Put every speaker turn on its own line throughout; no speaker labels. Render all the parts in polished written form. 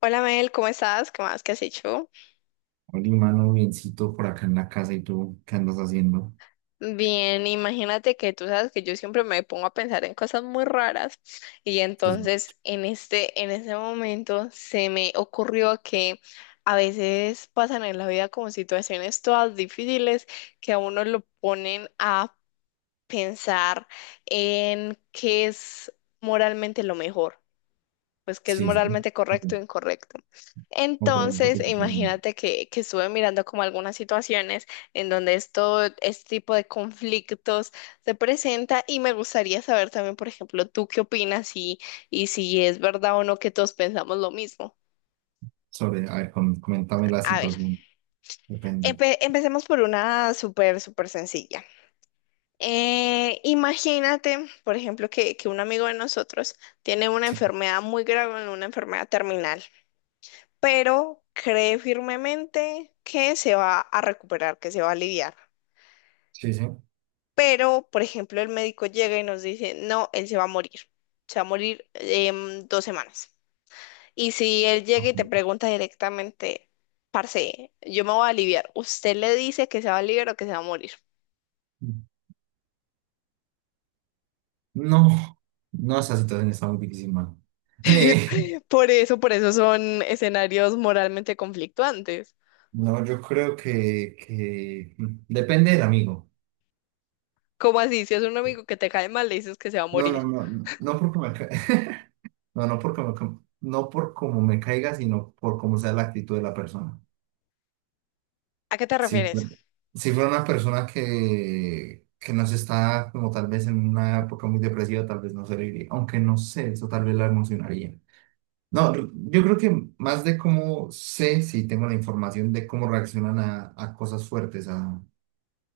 Hola Mel, ¿cómo estás? ¿Qué más? ¿Qué has hecho?
Oli, mano, biencito por acá en la casa y tú, ¿qué andas haciendo?
Bien, imagínate que tú sabes que yo siempre me pongo a pensar en cosas muy raras y
Sí,
entonces en ese momento se me ocurrió que a veces pasan en la vida como situaciones todas difíciles que a uno lo ponen a pensar en qué es moralmente lo mejor, pues que es
sí, sí.
moralmente correcto o incorrecto.
O por ejemplo, que
Entonces, imagínate que estuve mirando como algunas situaciones en donde este tipo de conflictos se presenta, y me gustaría saber también, por ejemplo, tú qué opinas, y si es verdad o no que todos pensamos lo mismo.
sobre, a ver, coméntame la
A ver,
situación, depende.
empecemos por una súper, súper sencilla. Imagínate, por ejemplo, que un amigo de nosotros tiene una
Sí,
enfermedad muy grave, una enfermedad terminal. Pero cree firmemente que se va a recuperar, que se va a aliviar.
sí, sí.
Pero, por ejemplo, el médico llega y nos dice, no, él se va a morir, se va a morir en 2 semanas. Y si él llega y
Ajá.
te pregunta directamente, parce, yo me voy a aliviar, ¿usted le dice que se va a aliviar o que se va a morir?
No, no, esa situación está muy difícil, mano.
Por eso son escenarios moralmente conflictuantes.
No, yo creo que, depende del amigo.
¿Cómo así? Si es un amigo que te cae mal, le dices que se va a
No, no,
morir.
no, no, no porque no, no porque no por cómo me caiga, sino por cómo sea la actitud de la persona.
¿A qué te
Sí,
refieres?
sí fue una persona que no se está como tal vez en una época muy depresiva, tal vez no se le iría, aunque no sé, eso tal vez la emocionaría. No, yo creo que más de cómo sé, si tengo la información de cómo reaccionan a, cosas fuertes, a,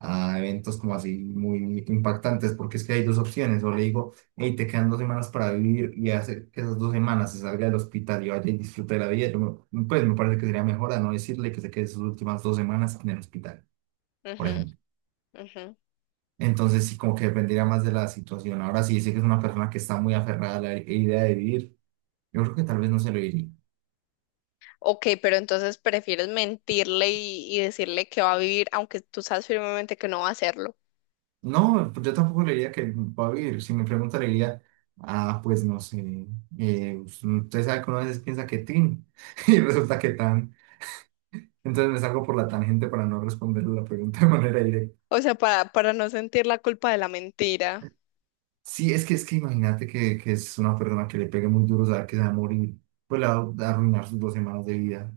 eventos como así muy impactantes, porque es que hay dos opciones, o le digo, hey, te quedan 2 semanas para vivir y hace que esas 2 semanas se salga del hospital y vaya y disfrute de la vida, yo pues me parece que sería mejor a no decirle que se quede sus últimas 2 semanas en el hospital, por
Ujú,
ejemplo.
ujú.
Entonces sí, como que dependería más de la situación. Ahora sí, dice que es una persona que está muy aferrada a la idea de vivir. Yo creo que tal vez no se lo diría.
Ok, pero entonces prefieres mentirle y decirle que va a vivir, aunque tú sabes firmemente que no va a hacerlo.
No, pues yo tampoco le diría que va a vivir. Si me pregunta, le diría, ah, pues no sé, usted sabe que una vez piensa que tin y resulta que tan. Entonces me salgo por la tangente para no responderle la pregunta de manera directa.
O sea, para no sentir la culpa de la mentira.
Sí, es que imagínate que es una persona que le pegue muy duro saber que se va a morir, pues le va a arruinar sus 2 semanas de vida.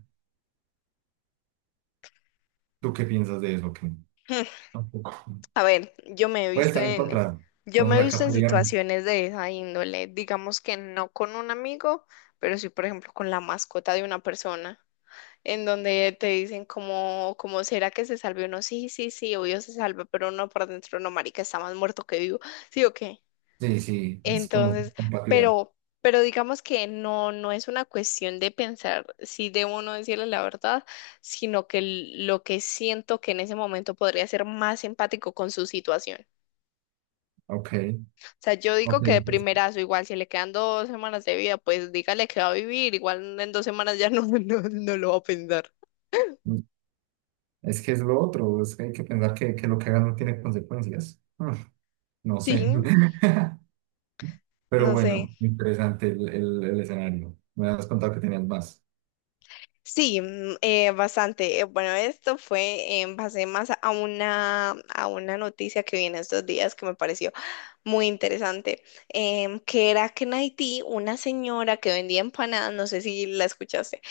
¿Tú qué piensas de eso? ¿Qué?
Hmm,
Tampoco.
a ver,
Puede estar encontrado.
yo me he
Podemos acá
visto en
apoyarnos.
situaciones de esa índole, digamos que no con un amigo, pero sí, por ejemplo, con la mascota de una persona, en donde te dicen como será que se salve uno, sí, sí, sí, obvio se salva, pero uno por dentro, no, marica, está más muerto que vivo, sí o qué.
Sí, sí, es como
Entonces,
compatibilidad.
pero, pero digamos que no es una cuestión de pensar si debo o no decirle la verdad, sino que lo que siento que en ese momento podría ser más empático con su situación.
Ok,
O sea, yo
ok,
digo que de
pues,
primerazo, igual si le quedan 2 semanas de vida, pues dígale que va a vivir, igual en 2 semanas ya no, no, no lo va a pensar.
mm, es que es lo otro, es que hay que pensar que, lo que hagan no tiene consecuencias. No
Sí,
sé. Pero
no sé.
bueno, interesante el, el escenario. Me has contado que tenías más.
Sí, bastante. Bueno, esto fue en base más a una noticia que viene estos días que me pareció muy interesante, que era que en Haití una señora que vendía empanadas, no sé si la escuchaste.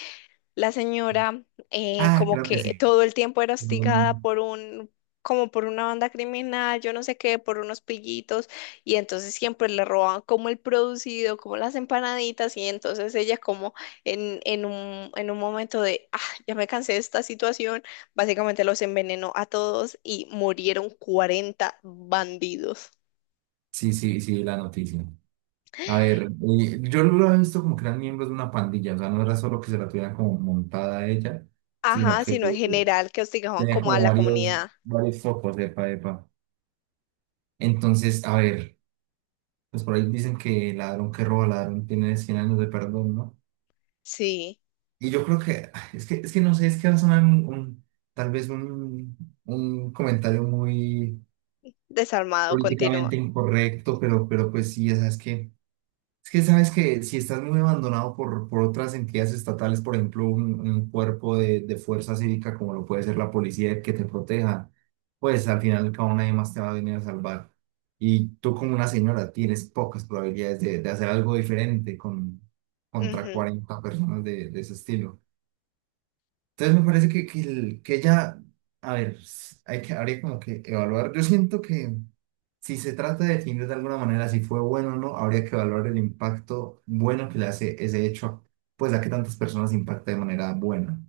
La señora,
Ah,
como
creo que
que
sí.
todo el tiempo era hostigada
Mm.
por un, como por una banda criminal, yo no sé qué, por unos pillitos, y entonces siempre le robaban como el producido, como las empanaditas, y entonces ella como en un momento de, ah, ya me cansé de esta situación, básicamente los envenenó a todos y murieron 40 bandidos.
Sí, sí, sí, la noticia. A ver, yo lo he visto como que eran miembros de una pandilla, o sea, no era solo que se la tuvieran como montada a ella, sino
Ajá,
que
sino en general que hostigaban
tenía
como a
como
la
varios,
comunidad.
focos, epa, epa. Entonces, a ver, pues por ahí dicen que ladrón que roba, ladrón tiene 100 años de perdón, ¿no?
Sí,
Y yo creo que, es que, es que no sé, es que va a sonar tal vez un comentario muy
desarmado,
políticamente
continúa.
incorrecto, pero, pues sí, o sea, es que es que sabes que si estás muy abandonado por, otras entidades estatales, por ejemplo, un, cuerpo de, fuerza cívica como lo puede ser la policía que te proteja, pues al final cada nadie más te va a venir a salvar. Y tú como una señora tienes pocas probabilidades de, hacer algo diferente contra
Ujú,
40 personas de, ese estilo. Entonces me parece que, ella, a ver, hay habría como que evaluar. Yo siento que si se trata de definir de alguna manera si fue bueno o no, habría que evaluar el impacto bueno que le hace ese hecho, pues a que tantas personas impacta de manera buena.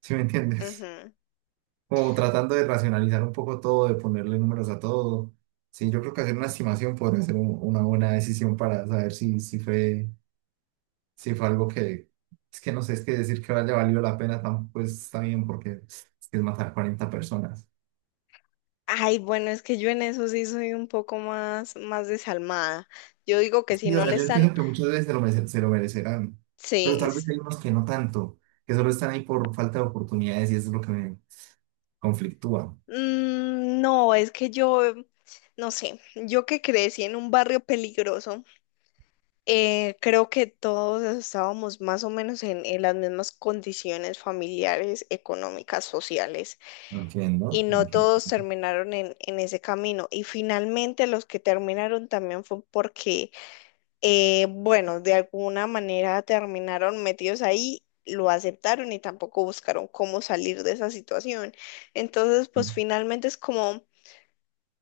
¿Sí me entiendes?
ujú.
Como tratando de racionalizar un poco todo, de ponerle números a todo. Sí, yo creo que hacer una estimación podría ser una buena decisión para saber si, fue sí fue algo que, es que no sé, es que decir que haya valido la pena tampoco está bien porque es que es matar 40 personas.
Ay, bueno, es que yo en eso sí soy un poco más, más desalmada. Yo digo que si
Y, o
no
sea,
le
yo
están,
entiendo que muchas veces se lo, se lo merecerán, pero
sí.
tal vez
Es...
hay unos que no tanto, que solo están ahí por falta de oportunidades y eso es lo que me conflictúa.
No, es que yo, no sé, yo que crecí en un barrio peligroso, creo que todos estábamos más o menos en las mismas condiciones familiares, económicas, sociales, y
Entiendo,
no
entiendo.
todos terminaron en ese camino. Y finalmente los que terminaron también fue porque bueno, de alguna manera terminaron metidos ahí, lo aceptaron y tampoco buscaron cómo salir de esa situación. Entonces,
Es
pues finalmente es como,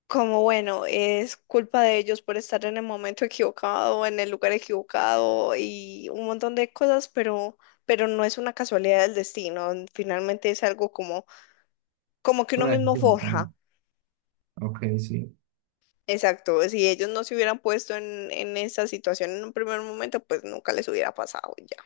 como bueno, es culpa de ellos por estar en el momento equivocado, en el lugar equivocado y un montón de cosas, pero no es una casualidad del destino. Finalmente es algo como, como que uno
una
mismo
decisión
forja.
también. Ok, sí.
Exacto, si ellos no se hubieran puesto en esa situación en un primer momento, pues nunca les hubiera pasado y ya.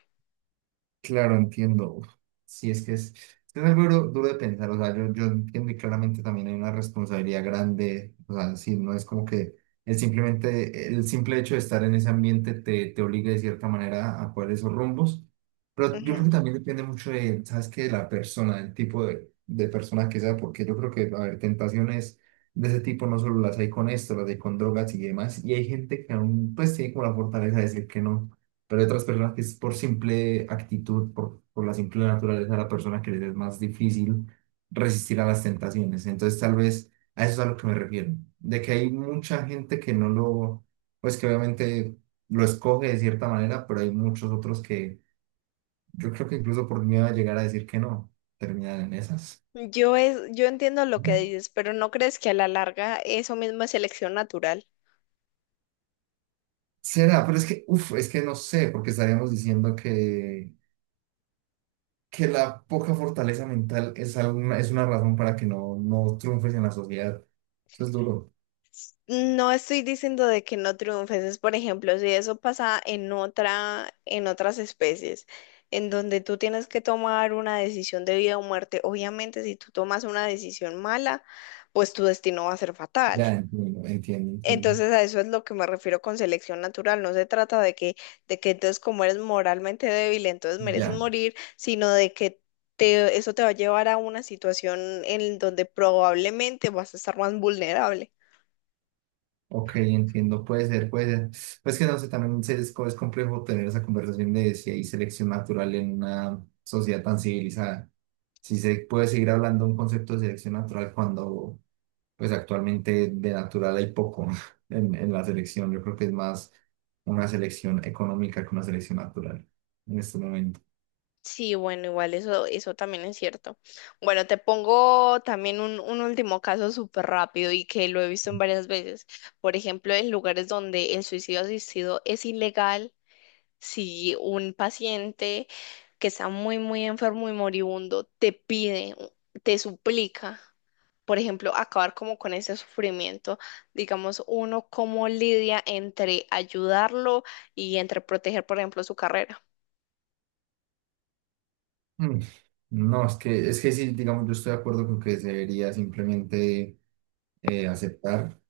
Claro, entiendo. Uf, sí, es que es algo duro, duro de pensar. O sea, yo entiendo y claramente también hay una responsabilidad grande. O sea, sí, no es como que el simplemente, el simple hecho de estar en ese ambiente te, obligue de cierta manera a poder esos rumbos. Pero yo creo
Ujú.
que también depende mucho de, ¿sabes qué? De la persona, el tipo de, persona que sea, porque yo creo que, a ver, tentaciones de ese tipo no solo las hay con esto, las hay con drogas y demás. Y hay gente que aún, pues, tiene como la fortaleza de decir que no. Pero hay otras personas que es por simple actitud, por, la simple naturaleza de la persona que les es más difícil resistir a las tentaciones. Entonces, tal vez a eso es a lo que me refiero, de que hay mucha gente que no lo, pues que obviamente lo escoge de cierta manera, pero hay muchos otros que yo creo que incluso por miedo a llegar a decir que no, terminan en esas.
Yo entiendo lo que dices, pero ¿no crees que a la larga eso mismo es selección natural?
Será, pero es que, uff, es que no sé, porque estaríamos diciendo que la poca fortaleza mental es, alguna, es una razón para que no, triunfes en la sociedad. Eso es duro.
No estoy diciendo de que no triunfes, es por ejemplo, si eso pasa en otra, en otras especies, en donde tú tienes que tomar una decisión de vida o muerte, obviamente si tú tomas una decisión mala, pues tu destino va a ser fatal.
Ya entiendo, entiendo, entiendo.
Entonces a eso es lo que me refiero con selección natural, no se trata de que entonces como eres moralmente débil, entonces mereces
Ya,
morir, sino de que eso te va a llevar a una situación en donde probablemente vas a estar más vulnerable.
ok, entiendo. Puede ser, puede ser. Pues que no sé, también es complejo tener esa conversación de si hay selección natural en una sociedad tan civilizada. Si se puede seguir hablando de un concepto de selección natural cuando, pues actualmente de natural hay poco en, la selección. Yo creo que es más una selección económica que una selección natural en este momento.
Sí, bueno, igual eso, eso también es cierto. Bueno, te pongo también un último caso súper rápido y que lo he visto en varias veces. Por ejemplo, en lugares donde el suicidio asistido es ilegal, si un paciente que está muy, muy enfermo y moribundo te pide, te suplica, por ejemplo, acabar como con ese sufrimiento, digamos, uno cómo lidia entre ayudarlo y entre proteger, por ejemplo, su carrera.
Mm. No, es que, sí, digamos, yo estoy de acuerdo con que se debería simplemente aceptar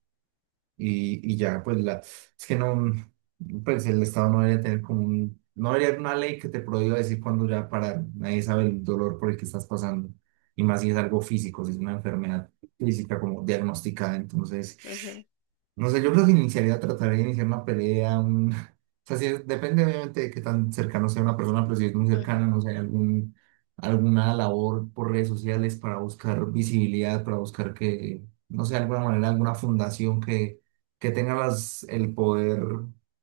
y, ya, pues la, es que no, pues el Estado no debería tener como no debería haber una ley que te prohíba decir cuándo ya parar, nadie sabe el dolor por el que estás pasando, y más si es algo físico, si es una enfermedad física como diagnosticada, entonces
Ujú,
no sé, yo creo que iniciaría, trataría de iniciar una pelea, un... O sea, sí, depende obviamente de qué tan cercano sea una persona, pero si es muy
ujú,
cercana, no sé, algún, alguna labor por redes sociales para buscar visibilidad, para buscar que, no sé, de alguna manera, alguna fundación que, tenga las, el poder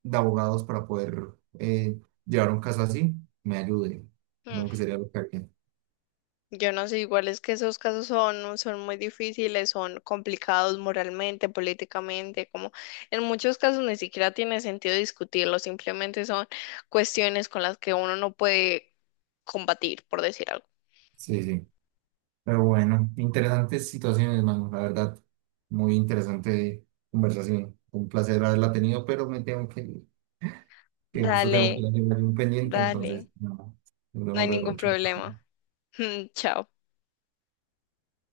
de abogados para poder eh, llevar un caso así, me ayude. Como que
ujú.
sería lo que haría.
Yo no sé, igual es que esos casos son, son muy difíciles, son complicados moralmente, políticamente, como en muchos casos ni siquiera tiene sentido discutirlo, simplemente son cuestiones con las que uno no puede combatir, por decir algo.
Sí, sí. Pero bueno, interesantes situaciones, mano, la verdad. Muy interesante conversación. Un placer haberla tenido, pero me tengo que justo tengo que ir
Dale,
a hacer un pendiente,
dale,
entonces, nada, nos
no
vemos
hay
luego.
ningún
Chao, chao.
problema. Chao.